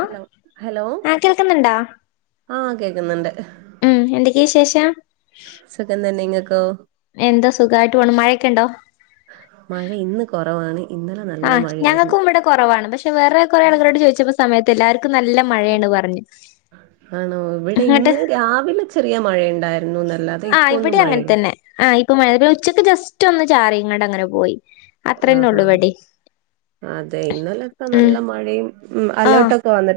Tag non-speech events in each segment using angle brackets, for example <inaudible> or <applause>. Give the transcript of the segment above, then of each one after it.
hello hello ആ കേൾക്കുന്നുണ്ടോ ആഹ് കേക്കുന്നുണ്ട് ഉം എന്തൊക്കെയാ വിശേഷം സുഖം തന്നെ ഇങ്ങക്കോ എന്താ സുഖായിട്ട് പോണ് മഴയൊക്കെയുണ്ടോ മഴ ഇന്ന് കൊറവാണ് ആഹ് ഞങ്ങക്കും ഇവിടെ കൊറവാണ് പക്ഷെ വേറെ കുറേ ആൾക്കാരോട് ചോയ്ച്ചപ്പൊ സമയത്ത് എല്ലാർക്കും നല്ല മഴയാണ് പറഞ്ഞു ആണോ ഇവിടെ ഇങ്ങോട്ട് ഇന്ന് രാവിലെ ചെറിയ മഴയിണ്ടായിരുന്നു എന്നല്ലാ തെ ഇപ്പവൊന്നും മഴയില്ല ആഹ് ഇപ്പ മഴ പിന്നെ ഉച്ചക്ക് ജസ്റ്റൊന്ന് ചാറിങ്ങാണ്ടങ്ങനെ പോയി അത്രന്നെ ആഹ് ഉള്ളൂ ഇവിടേം ആഹ് അതെ ഇന്നലെയൊക്കെ ഉം നല്ല മഴയും ഉം ആ അലേർട്ടൊക്കെ വന്നി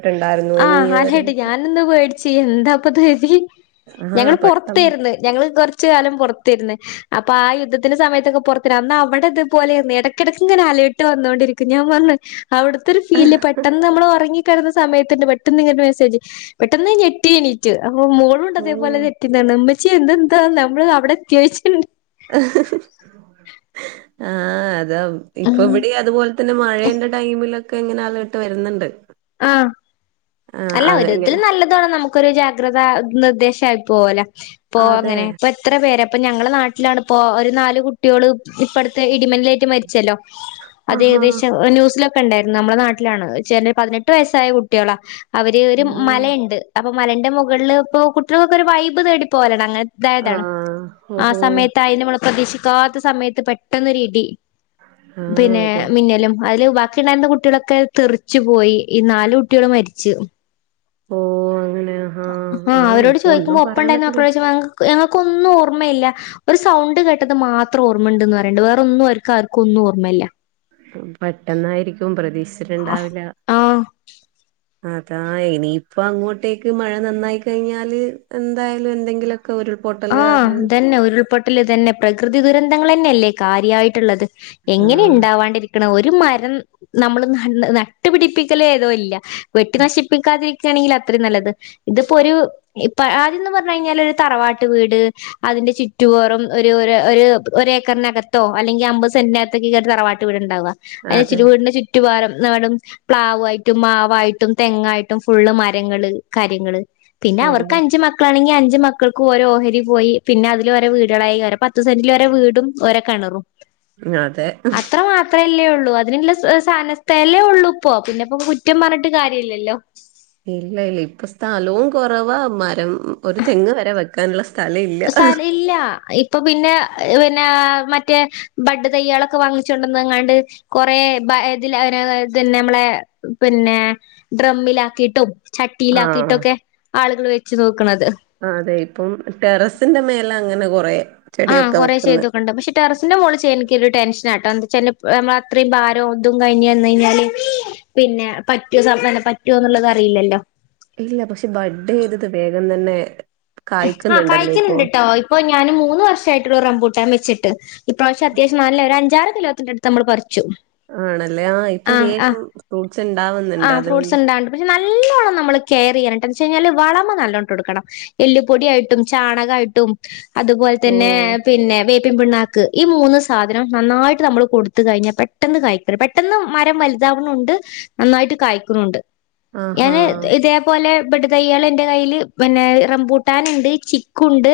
ആഹ് അലേർട്ട് ഞാനൊന്ന് പേടിച്ച് എന്താപ്പത് കരുതി ആഹ് ഞങ്ങള് പെട്ടെന്ന് പൊറത്തേരുന്ന് ഞങ്ങള് കൊറച്ച് കാലം പൊറത്തേരുന്ന് അപ്പോ ആ യുദ്ധത്തിന്റെ സമയത്തൊക്കെ പൊറത്തേന്ന് അന്ന് അവടെ ഇതേ പോലെയാന്ന് എടക്കെടക്ക് ഇങ്ങനെ അലേ ർട്ട് വന്നോണ്ടിരിക്കും ഞാൻ വന്ന് അവിടുത്തെയൊരു ഫീല് പെട്ടന്ന് നമ്മൾ ഉറങ്ങിക്കിടുന്ന സമയ ത്ത് തന്നെ പെട്ടന്ന് ഇങ്ങനൊരു മെസേജ് പെട്ടെന്ന് ഞാൻ ഞെട്ടി എണീക്കും അപ്പോ മോളും ഉണ്ട് ഓ അതേപോലെ <unintelligible> ച്ചേ ഇതെന്താ നമ്മള് അവിടെ ചേച്ചിയുണ്ട് ആഹ് അതാ ഇപ്പ ഉം ഇവിടെയും അതുപോലെ തന്നെ മഴേന്റെ ടൈമിലൊക്കെ ഇങ്ങനെ അലേർട്ട് വരുന്നുണ്ട് ആഹ് ആഹ് അല്ല അത് ഒരു വിധത്തില് ഇങ്ങനെ നല്ലതാണ് നമു ക്കൊരു ജാഗ്രത നിർദ്ദേശമായി പോകലാ അപ്പൊ അതെ അങ്ങനെ എത്ര പേരാ അപ്പൊ ഞങ്ങളുടെ നാട്ടിലാണ് ഇപ്പോ ഒരു നാല് കുട്ടികള് ഇപ്പോ അടുത്തെ ഇടിമിന്നലേറ്റ് മരി ച്ചല്ലോ അത് ആഹാ ഏകദേശം ന്യൂസിലൊക്കെ ഉണ്ടായിരുന്നു നമ്മുടെ നാട്ടിലാണ് ചാനൽ പതിനെ ട്ട് വയസ്സായ കുട്ടികളാ അവര് ഒരു ഓ മലയുണ്ട് അപ്പൊ മലേന്റെ മുകളിൽ ഇപ്പോ കുട്ടികൾക്കൊരു വൈബ് തേടി പോകലാണ് അങ്ങനെ അതായതാണ് ആഹ് ആ ഓഹോ സമയത്തായ നമ്മൾ പ്രതീക്ഷിക്കാത്ത സമയത്ത് പെട്ടെന്നൊരു ഇടി ആഹ് പിന്നെ അതെ മിന്നലും അതില് ബാക്കി ഉണ്ടായിരുന്ന കുട്ടികളൊക്കെ തെറിച്ച് പോയി ഈ നാല് കുട്ടികള് മരിച്ചു ഓ അങ്ങനെയാ ആഹ് അവരോട് ചോദിക്കുമ്പോ ഒപ്പം ഉണ്ടായിരുന്ന <unintelligible> ഞങ്ങൾക്കൊന്നും ഓർമ്മയില്ല ഒരു സൗണ്ട് കേട്ടത് മാത്രം ഓർമ്മയുണ്ടന്ന് പറയണ്ട് വേറൊന്നും അവർക്ക് ആർക്കും ഒന്നും ഓർമ്മയില്ല പെട്ടെന്നായിരിക്കും പ്രതീക്ഷിച്ചിട്ടുണ്ടാവില്ല ആഹ് അതാ ഇനിയിപ്പ അങ്ങോട്ടേക്ക് മഴ നന്നായി കഴിഞ്ഞാല് എന്തായാലും എന്തെങ്കിലുമൊക്കെ ഒരു ആഹ് അതെന്നെ ഉരുൾപൊട്ടൽ ഇതന്നെ പ്രകൃതി ദുരന്തങ്ങൾ തന്നെല്ലേ കാര്യായിട്ട്ള്ളത് എങ്ങനെ ആഹ് ഇണ്ടാവാണ്ടിരിക്ക് ഒരു മരം നമ്മൾ ന നട്ടുപിടിപ്പിക്കല് ഏതും ഇല്ല വെട്ടി നശിപ്പിക്കാതിരിക്ക ആണെങ്കിൽ അത്രയും നല്ലത് ഇതിപ്പൊ ഒരു ഇപ്പ ആദ്യന്ന്റഞ്ഞു കഴിഞ്ഞാൽ ഒരു തറവാട്ട് വീട് അതിന്റെ ചുറ്റുപോറും ഒരു ഒരു ഏക്കറിനകത്തോ അല്ലെങ്കിൽ അമ്പത് സെന്റിനകത്ത് കേറി തറവാട്ട ചു വീട്ണ്ടാവ അതിച്ച് അതെ വീടിന്റെ ചുറ്റുപാരം നാടും പ്ലാവായിട്ടും മാവായിട്ടും തെങ്ങായിട്ടും ഫുള്ള് മരങ്ങള് കാര്യങ്ങള് പിന്നെ അവർക്ക് ശരിയാ അഞ്ച് മക്കളാണെങ്കിൽ അഞ്ച് മക്കൾ ഓരോ ഓഹരി പോയി പിന്നെ അതില് ഓരോ വീടാളായി ഓരോ പത്ത് സെന്റിൽ ഓരോ വീടും ഓരോ കിണറും അതെ അത്ര മാത്ര അത്രയല്ലേ ഉള്ളൂ അതിനുള്ള സാന സ്ഥല ഉള്ളൂ ഇപ്പ പിന്നെ ഇപ്പൊ കുറ്റം പറഞ്ഞിട്ട് കാര്യം ഇല്ലല്ലോ ഇല്ല ഇല്ല ഇപ്പൊ സ്ഥലവും കുറവാ മരം ഒരു തെങ്ങ് വരെ വക്കാ ക്കാനുള്ള സ്ഥലം ഇല്ല സ്ഥല ഇല്ല അപ്പൊ പിന്നെ പിന്നെ മറ്റേ ബഡ് തൈയ്യാളൊക്കെ വാങ്ങിച്ചൊട്ന്ന്ങ്ങാണ്ട് കുറേ ബ് ഇതിൽ അയി ഇതെന്നെ നമ്മളെ പിന്നെ ഡ്രമ്മിലാക്കിയിട്ടും ആഹ് ചട്ടിയിലാക്കിയിട്ടൊക്കെ ആളുകൾ വെച്ചു തൂക്ക്ണത് അതെ ഇപ്പം ടെറസിന്റെ മേലെ അങ്ങനെ കൊറേ ആഹ് കൊറേ ചെയ്തോക്കണ്ട പക്ഷെ ടെറസിന്റെ മോളിൽ ചെയ്യാൻ എനിക്കൊരു ടെൻഷൻ ആട്ടോ എന്താച്ചാല് നമ്മള അത്രയും ഭാരവും ഇതും കഴിഞ്ഞന്ന് കഴിഞ്ഞാല് പിന്നെ പറ്റുസ പറ്റോന്നുള്ളത് അറിയില്ലല്ലോ ഇല്ല പക്ഷെ ബഡ് ചെയ്ത്ട്ട് വേഗം തന്നെ ആഹ കായ്ക്കുന്നുണ്ടല്ലോ ഇപ്പൊ കായിക്കലുണ്ട്ട്ടോ ഇപ്പൊ ഞാൻ മൂന്ന് വർഷമായിട്ടോള്ളു റംമ്പൂട്ടാൻ വെച്ചിട്ട് ഇപ്രാവശ്യം അത്യാവശം നല്ല ഒരു അഞ്ചാറ് കിലോത്തിന്റടുത്ത് നമ്മൾ പ പറിച്ചു ആണല്ലേ ആ ഇപ്പൊ ആഹ് ആഹ് വേഗം ഫ്രൂട്ട്സ് ഇണ്ടാവുന്നുണ്ട് ആഹ് ഫ്രൂട്ട്സ് അതുകൊണ്ട് ഉണ്ടാണ്ട് പക്ഷെ നല്ലോണ്ണം നമ്മള് കെയർ ചെയ്യണട്ടന്ന് വെച്ച് കഴിഞ്ഞാല് വളമ നല്ലോട്ടൊടുക്കണം എല്ലിപ്പൊടി ആയിട്ടും ചാണകായിട്ടും അതുപോലെ ഓ തന്നെ പിന്നെ വെ പിൻ പിണ്ണാക്ക് ഈ മൂന്ന് സാധനം നന്നായിട്ട് നമ്മൾ കൊടുത്ത് കഴിഞ്ഞാൽ പെട്ടെന്ന് കായിക്കരം പെ പെട്ടെന്ന് മരം വലുതാവുണുണ്ട് നന്നായിട്ട് കായ്ക്കുണുണ്ട് ആഹാ ഞാന് ഇതേപോലെ ബഡ് തയ്യാള് ഇന്റെ കയ്യില് പിന്നെ റംബൂട്ടാന് ഇണ്ട് ചിക്കുണ്ട്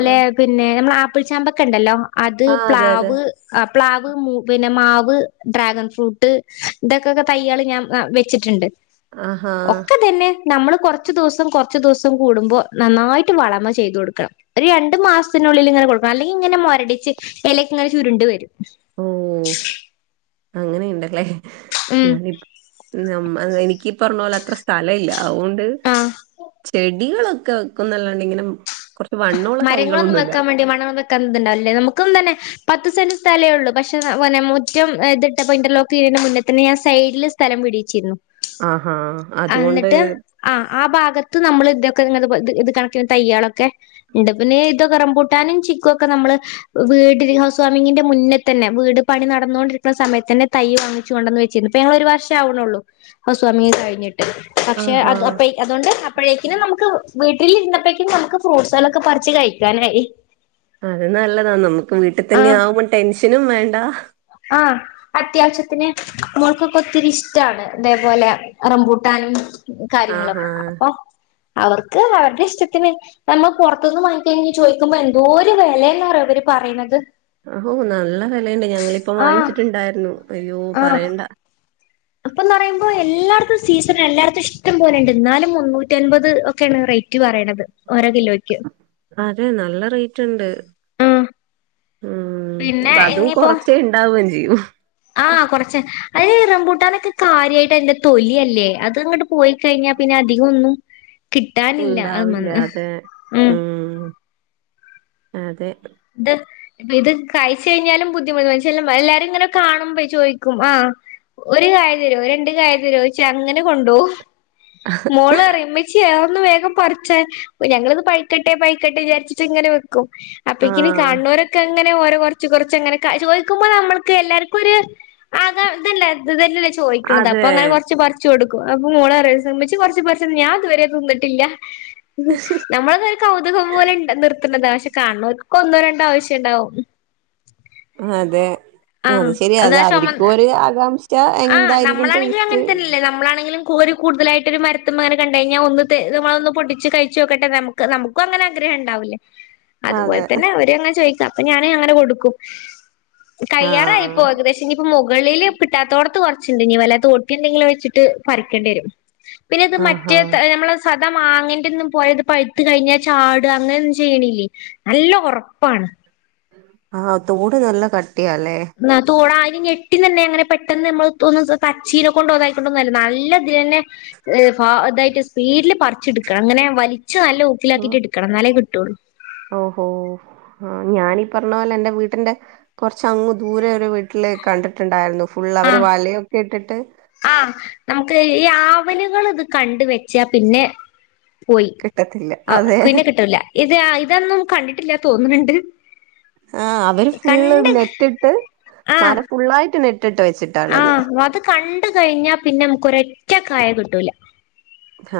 ആ പിന്നെ നമ്മളെ ആപ്പിൾ ചാമ്പക്കെ ഇണ്ടല്ലോ അത് ആ അതെ അതെ പ്ലാവ് ആഹ് പ്ലാവ് മൂ പിന്നെ മാവ് ഡ്രാഗൺ ഫ്രൂട്ട് ഇതൊക്കെക്കെ തയ്യാള് ഞാൻ വ വെ ച്ചിട്ട്ണ്ട് ആഹാ ഒക്ക ഇതന്നെ നമ്മള് കൊറച്ച് ദിവസം കൊറച്ച് ദിവ്സ് സം കൂടുമ്പോ നന്നായിട്ട് വളമ ചെയ്തു കൊടുക്കണം ഒരു രണ്ട് മാസത്തിനുള്ളില് ഇങ്ങനെ കൊടുക്കണം അല്ലെങ്കി ഇങ്ങനെ മൊരടിച്ച് എല ഒക്കെ ഇങ്ങനെ ചുരുണ്ട് വരും ഓ അങ്ങനിം ഇണ്ടല്ലേ ഉം ഞാനി നം അത് എനിക്കീ പറഞ്ഞ പോലെ അത്ര സ്ഥല ഇല്ല അതുകൊണ്ട് ആഹ് ചെടികളൊക്കെ വെക്കുംന്നല്ലാണ്ടിങ്ങനെ മരങ്ങളൊന്നും വെക്കാൻ വേണ്ടി മണവം വെക്കാൻ ഇതുണ്ടാവല്ലേ നമുക്കും തന്നെ പത്ത് സെന്റ് സ്ഥലേ ഉള്ളു പക്ഷെ <unintelligible> മുറ്റം ഏഹ് ഇതിട്ടപ്പോ ഇന്റർലോക്ക് ചെയ്യണ മുന്നേ തന്നെ ഞാൻ സൈഡില് സ്ഥലം വിടീച്ചിരുന്നു ആഹാ അതുകൊണ്ട് ആഹ് ആഹ് ഭാഗത്ത് നമ്മള് ഇതൊക്കെ ഇങ്ങനതെ പോൽ ഇത് കണക്കിന് തൈയ്യാളൊക്കെ ഉണ്ട് പിന്നേ ഇത് ഒക്കെ റംബൂട്ടാനും ചിക്കു ഒക്കെ നമ്മള് വീടില് ഹൗസ് വാമിഗിന്റെ മുന്നെ തന്നെ വീട് പണി നടന്നോണ്ടിരിക്കണ സമയത്ത് തന്നെ തൈ വാങ്ങിച്ചു കൊണ്ട് വന്ന് വച്ചിന്നു ഇപ്പ ഞങ്ങള് ഒരു വർഷാ ആവണുള്ളൂ ഹൗസ് വാമിഗ് കഴിഞ്ഞിട്ട് പക്ഷെ ആഹാ അത് അപ്പ അതുകൊണ്ട് അപ്പഴേക്കിനും നമുക്ക് വീട്ടിലിരുന്നപ്പേക്കും നമുക്ക് ഫ്രൂട്ട്സ്കളൊക്കെ പറിച്ച് കഴിക്കാനായി അത് നല്ലതാ നമുക്ക് വീട്ടി ആഹ് തന്നെയാവുമ്പം ടെൻഷനും വേണ്ടാ ആഹ് അത്യാവശ്യത്തിന് മോൾക്കൊക്കെ ഒത്തിരി ഇഷ്ടാണ് ഇതേപോലെ റംബൂട്ടാനും ആഹാ കാര്യങ്ങളൊക്കെ അപ്പോ അവർക്ക് അവർടെ ഇഷ്ടത്തിന് നമ്മ പൊറത്തൂന്ന് വാങ്ങിക്കഴിഞ്ഞാ ചോദിക്കുമ്പോ എന്തോരു വെലയന്നറിയോ അവര് പറയണത് ആഹോ നല്ല വെലയുണ്ട് ഞങ്ങളിപ്പം ആഹ് വാങ്ങിച്ചിട്ടുണ്ടായിരുന്നു അയ്യോ ആഹ് പറയണ്ടാ അപ്പന്ന് പറയുമ്പോ എല്ലാടത്തും സീസണാ എല്ലാടത്തും ഇഷ്ടം പോലെണ്ട് എന്നാലും മുന്നൂറ്റൻപത് ഒക്കെയാണ് റേ റ്റ് പറയണത് ഓരോ കിലോക്ക് അതേ നല്ല റേറ്റോണ്ട് ഉം പിന്നെ അപ്പം അതും ഇനിയിപ്പോ കൊറച്ചേ ഇണ്ടാവേം ചെയ്യും ആഹ് കൊറച്ച് അത് ഈ റംപൂട്ടാനൊക്കെ കാര്യായിട്ട് അതിന്റെ തൊലിയല്ലേ അത് അങ്ങട്ട് പോയി കഴിഞ്ഞാ പിന്നെ അധികം ഒന്നും കിട്ടാനില്ല അത് ഉണ്ടാവില്ല മന്ന് അതെ ഉം അതെ ഇത് ഇത് കയിച്ച് കഴിഞ്ഞാലും ബുദ്ധിമുട് <unintelligible> എല്ലാരും ഇങ്ങനെ കാണുമ്പെ ചോയിക്കും ആഹ് ഒരു കായ തരുവോ രണ്ട് കായ തരുവോച്ചാ അങ്ങനെ കൊണ്ടുപോവും മോള് അറിയും ഉ മ്മച്ചി അത് ഒന്ന് വേഗം പറിച്ചേ ഞങ്ങളത് പഴ്ക്കട്ടെ പഴ്ക്കട്ടെ വിചാരിച്ചിട്ട് ഇങ്ങനെ വെക്കും അപ്പേക്കിന് ആഹ് കാണുന്നോരൊക്കെ അങ്ങനെ ഓരോ കൊറച്ച് കൊറച്ച് അങ്ങനെ ക ചോയിക്കുമ്പോ നമ്മൾക്ക് എല്ലാർക്കും ഒര് അതാ ഇതല്ലേ ഇതതന്നല്ല്യേ ചോയിക്കണത് അപ്പോ അതെ അങ്ങനെ കൊറച്ച് പറി ച്ചു കൊടുക്കും അപ്പോ മോളറയാ സെമ്മിച്ച് കൊറച്ച് പറിച്ച് തന്നാ ഞാൻ ഇതുവരെ തിന്നിട്ടില്ലാ നമ്മളത് കൗതുകം പോലൊണ്ട് നിർത്തുന്നതാ പക്ഷെ കാണുന്നോർക്ക് ഒന്നോ രണ്ടോ ആവശ്യം ഇണ്ടാവും അതേ അത് ആഹ് ശരിയാ അത് അതാ അവരിക്കും ചൊമന്ന ഒരു ആകാംക്ഷ ആഹ് എന്തായിരിക്കും നമ്മളാണെങ്കിലും ടേസ്റ്റ് അങ്ങനെ തന്നെയല്ലേ നമ്മളാണെങ്കിലും കോരി കൂടുതലായിട്ട് ഒരു മരത്തുമ്മേ അങ്ങനെ കണ്ട് കഴിഞ്ഞാ ഒന്ന് തെ നമ്മളൊന്ന് പൊട്ടിച്ച് കഴിച്ച് നോക്കട്ടെ നമുക്ക് നമുക്കും അങ്ങനെ ആഗ്രഹ ഉണ്ടാവില്ലേ അതുപോലെ അതെ തന്നെ അവര് അങ്ങനെ ചോയിക്കും അപ്പ ഞാന് അങ്ങനെ കൊടുക്കും കയ്യാറായിപ്പോ ആഹ് ഏകദേശം ഇനിപ്പോ മോകളില് കിട്ടാത്തോടത്ത് കൊറച്ചുണ്ട് ഇനി വല്ല തോട്ടി എന്തെങ്കിലും വെച്ചിട്ട് പറിക്കേണ്ടി വരും പിന്നെ ഇത് ആഹാ മറ്റേ ത് നമ്മളെ സാധാ മാങ്ങേന്റെ ഒന്നും പോയത് പഴുത്ത് കഴിഞ്ഞാ ചാടുവാ അങ്ങനെയൊന്നും ചെയ്യണില്ലേ നല്ല ഒറപ്പാണ് ആഹ് തോട് നല്ല കട്ടിയാല്ലേ നാ തോടാതിന് ഞെട്ടിന് തന്നെ അങ്ങനെ പെട്ടെന്ന് നമ്മള് തൊ ഒന്ന് പച്ചീനെ കൊണ്ട് ഒതായിക്കൊണ്ടന്നല്ല നല്ല ഇതിലന്നെ ഫ അതായിട്ട് സ്പീഡില് പറിച്ചെടുക്കണം അങ്ങനെ വലിച്ച് നല്ല ലാക്കിട്ട് എടുക്കണം എന്നാലെ കിട്ടുള്ളു ഓഹോ ആഹ് ഞാനീ പറഞ്ഞ പോലെ എന്റെ വീട്ടിന്റെ കൊറച്ചങ്ങ് ദൂരെ ഒരു വീട്ടില് കണ്ടിട്ടുണ്ടാരുന്നു ഫുള്ള് അവര് ആഹ് വലയൊക്കെ ഇട്ടിട്ട് ആഹ് നമുക്ക് ഈ ആവലുകള് ഇത് കണ്ട് വെച്ചാ പിന്നെ പോയി കിട്ടത്തില്ല ആഹ് അതെ പിന്നെ കിട്ടുല്ല ഇത് ഇതൊന്നും കണ്ടിട്ടില്ല തോന്നണ് ണ്ട് ആഹ് അവര് ഫുള്ള് നെറ്റിട്ട് ആഹ് മര ഫുള്ളായിട്ട് നെറ്റിട്ട് വെച്ച് ആഹ് അത് കണ്ട് കഴിഞ്ഞാ പിന്നെ നമുക്ക് ഒരറ്റക്കായ കിട്ടൂല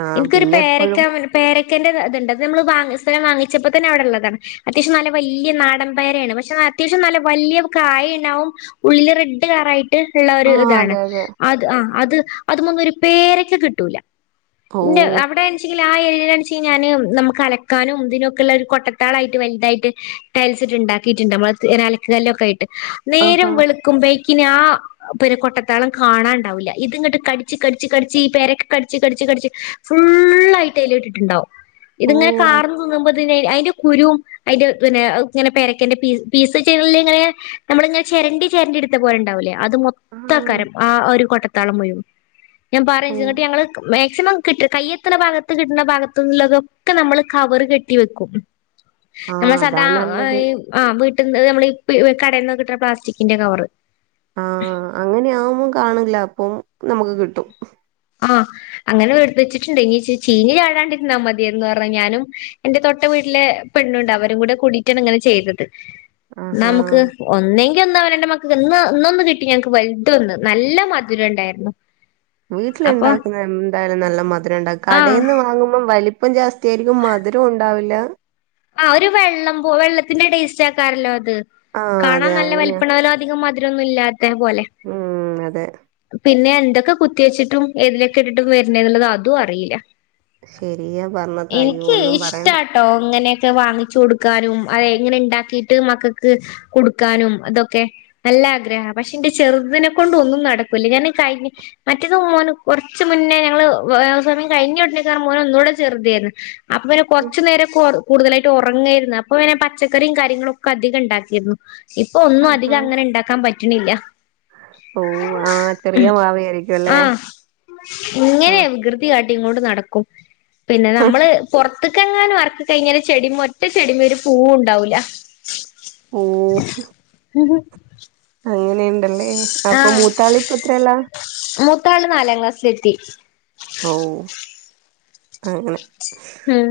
ആഹ് ഇൻക്കൊരു പിന്നെ പേരൊക്കാ എപ്പഴും മരം പേരക്കന്റെ ഇത്ണ്ട് അത് നമ്മള് വാങ്ങി സ്ഥിരം വാങ്ങിച്ചപ്പോ തന്നെ അവിടെ ഉള്ളതാണ് അത്യാവശ്യം നല്ല വലിയ നാടൻപേരയാണ് പക്ഷെ അത്യാവശ്യം നല്ല വലിയ കായ ഉണ്ടാവും ഉള്ളില് റെഡ് കറയിട്ട് ഉള്ള ഒരു ആഹ് ഇതാണ് അതെ അതെ അത് ആഹ് അത്മുങ്ങരു പേരക്ക് കിട്ടൂല ഓ ഇണ്ട് അവിടെ ആ ഏയൽന്ന് വെച്ച ഞാന് നമുക്ക്‌ അലക്കാനും ഇതിനൊക്കെുള്ളരു കൊട്ടത്താളായിട്ട് വലുതായിട്ട് ടൈൽസ്ട്ട ഉണ്ടാക്കിയിട്ടുണ്ട് നമ്മള അലക്ക കല്ലൊക്കെ ആയിട്ട് നേരം ആഹാ വെളുക്കുമ്പോഴേക്കിന ആ പേര കൊട്ടത്താളം കാണാണ്ടാവില്ല ഇത് ഇങ്ങട്ട് കടിച്ച് കടിച്ച് കടിച്ച് ഈ പെരക്ക കടിച്ച് കടിച്ച് കടിച്ച് ഫുള്ളായിട്ട് അയ്ല ഇട്ടിട്ടുണ്ടാവും ഓ ഇതിങ്ങനെ കാറന്ന്തിന്നുമ്പോൾ പിന്നെ അയ്ന്റെ കുരുവും അയ്ന്റെ പിന്നെ ഇങ്ങനെ പേരക്കന്റെ ഇങ്ങനെ പീസ്ചെയ്യല് എങ്ങനാ ഇങ്ങനെ നമ്മളിങ്ങനെ ചെരണ്ടി ചെരണ്ടി എടുത്ത പോലെണ്ടാവില്ലേ അത് മൊത്ത ആഹ് കരം ആ ഒരു കൊട്ടത്താളം മുഴ ഞാൻ ഓ പറങ്ങിട്ട് ഞങ്ങള് മാക്സിമം കിട്ട് കയ്യെത്ത്ണ ഭാഗത്ത് കിട്ടുന്ന ഭാഗത്തുള്ളതൊക്കെ നമ്മള് കവറ് കെട്ടി വെക്കും ആഹ് നമ്മള് അതാ സദാ നല്ലത് ഈ ആ വീട്ടിൽന്ന് നമ്മള് കടയിൽന്ന് കിട്ടുന്ന പ്ലാസ്റ്റിക്കിന്റെ കവറ് ആഹ് അങ്ങനെയ ആകുമ്പോ കാണില്ല അപ്പം നമുക്ക് കി ആഹ് അങ്ങനെ വെടു വെച്ചിട്ടുണ്ട് ഇനി ചീനി ചാടാണ്ടിരുന്നാ മതിയ എന്ന് പറഞ്ഞാലും എന്റെ തൊട്ട വീട്ടിലെ പെണ്ണുണ്ട് അവരും കൂടെ കൂടിയിട്ടാണ് ഇങ്ങനെ ചെയ്തത് ന്നാ ആഹാ നമുക്ക് ഒന്നേ ഇന്ന് എന്റെ മക്കക്ക് ഇന്ന് ഇന്നൊന്ന് കിട്ടി ഞങ്ങക്ക് വലുതൊന്ന് നല്ല മധുരംണ്ടായിരുന്നു വീട്ടിലുണ്ടാക്കുന്ന എന്തായാലും നല്ല മധുരം ഉണ്ടാ ആഹ് കടയിൽന്ന് വാങ്ങുമ്പോം വലി ഇപ്പം ജാസ്തിയായിരിക്കും മധുരം ഉണ്ടാവില്ല ആഹ് ഒരു വെള്ളം പോ വെള്ളത്തിന്റെ ടേസ്റ്റ് ആക്കാറല്ലോ അത് ആഹ് അതെ കാണാൻ നല്ല അങ്ങനെയാ വലിപ്പണലോ അധികം മധുരന്നും ഇല്ലാത്ത പോലെ ഉം അതെ പിന്നെ എന്തൊക്കെ കുത്തി വെച്ചിട്ടും തിലൊക്കെ ഇട്ടിട്ടും വരണ എന്നുള്ളത് അതും അറിയില്ല ശെരിയ പർണത് അയ്യോ ഒന്നും പറയണ്ട ട്ടോ ഇങ്ങനെയൊക്കെ വാങ്ങിച്ചു കൊടുക്കാനും അതെ എങ്ങനെ ഉണ്ടാക്കിട്ട് മക്കൾക്ക് കൊടുക്കാനും അതൊക്കെ നല്ല ആഗ്രഹ പക്ഷെ എന്റെ ചെറുതിനെ കൊണ്ട് ഒന്നും നടക്കൂല ഞാന് കഴിഞ്ഞ മറ്റേത് മോന് കുറച്ചുമുന്നേ ഞങ്ങള് ഹൗസ് വാമിങ് കഴിഞ്ഞുടുന്നേക്കാ മോന ഒന്നുകൂടെ ചെറുതായിരുന്നു അപ്പൊ പിന്നെ ഉം കുറച്ചു നേരം കോടും കൂടുതലായിട്ട് ഉറങ്ങായിരുന്നു അപ്പൊ പിന്നെങ്ങനെ പച്ചക്കറിയും കാര്യങ്ങളൊക്കെ അധികം ഉണ്ടാക്കിരുന്നു ഇപ്പൊ ഒന്നു ആഹാ അധികം അങ്ങനെ ഉണ്ടാക്കാൻ പറ്റണില്ല ഓ ആഹ് ചെറിയ മാവയായിരിക്കും അല്ലേ ആഹ് ഇങ്ങനെയ ആഹ് കൃ ട്ടിയ അടി കൊണ്ട് നടക്കും പിന്നെ നമ്മള് പുറത്തക്കങ്ങാനം അർ കയിഞ്ഞാൽ ചെടിമ്മ ഒറ്റ ചെടിമ ഒരു പൂവ് ഉണ്ടാവൂല ഉം <unintelligible> അങ്ങനെയണ്ടല്ലേ ആഹ് മൂത്താള് നാലാം ക്ലാസ്സിലെത്തി ഓഹ് അങ്ങനെ ഉം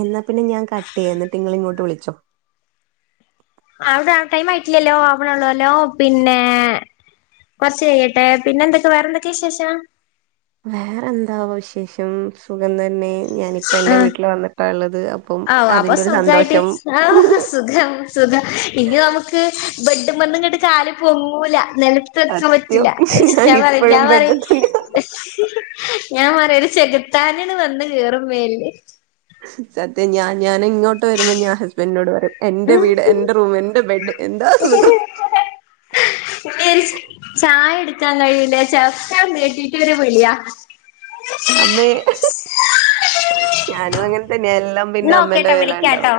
എന്നാ പിന്നെ ഞാൻ കട്ടെയ്യ ന്നിട്ട് ഇങ്ങളിങ്ങോട്ട് വിളിച്ചോ അവ്ടെ ടൈമായിട്ടില്ലല്ലോ ആവണെള്ളോല്ലോ പിന്നെ കൊറച്ച് കഴിയ്യട്ടെ പിന്നെ എന്തൊക്കെ വേറെന്തൊക്കെ വിശേഷം വേറെന്താവൊ വിശേഷം സുഖം തന്നെ ഞാനിപ്പ എന്റെ വീട്ടില് വന്നിട്ടാള്ളത് അ അവു അപ്പം സുഖായിട്ടി ആഹ് സുഖം സുഖം ഇനി ഞമ്മക്ക് ബെഡ്മന്ന്ങ്ങട്ട് കാല് പൊങ്ങൂല നെല ത്തെക്കാൻ സത്യം പറ്റില്ല അയ്ഷ് ഞാൻ പറിയും ഇപ്പോഴും ഞാൻ ബെഡ് തന്നെയാ പറിയും ഞാൻ പറയൊര് ചെകുത്താന്ണ് വന്ന് കേറും മേലില് സത്യം ഞാൻ ഞാനിങ്ങോട്ട് വെരുമ്പോ ഞാൻ ഹസ്ബന്റിനോട് പറിയും എന്റെ വീട് എന്റെ റൂമ് എന്റെ ബെഡ് എന്താ എത സുഖം <inaudible> <unintelligible> ചായ എട്ക്കാൻ കഴിയൂല <unintelligible> നീട്ടിട്ട് ഒരു വിളിയാ അമ്മേ ഞാനും അങ്ങത്തന്നെയാ എല്ലാം പിന്നെ എന്നാ അമ്മേന്റെ ഓക്കേട്ടോ മേലാ ഇണ്ടാവാ വിളിക്കാട്ടോ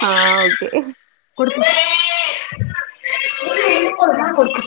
ഹാ ഓക്കെ കൊടുക്ക് ആഹ് കൊടുക്ക്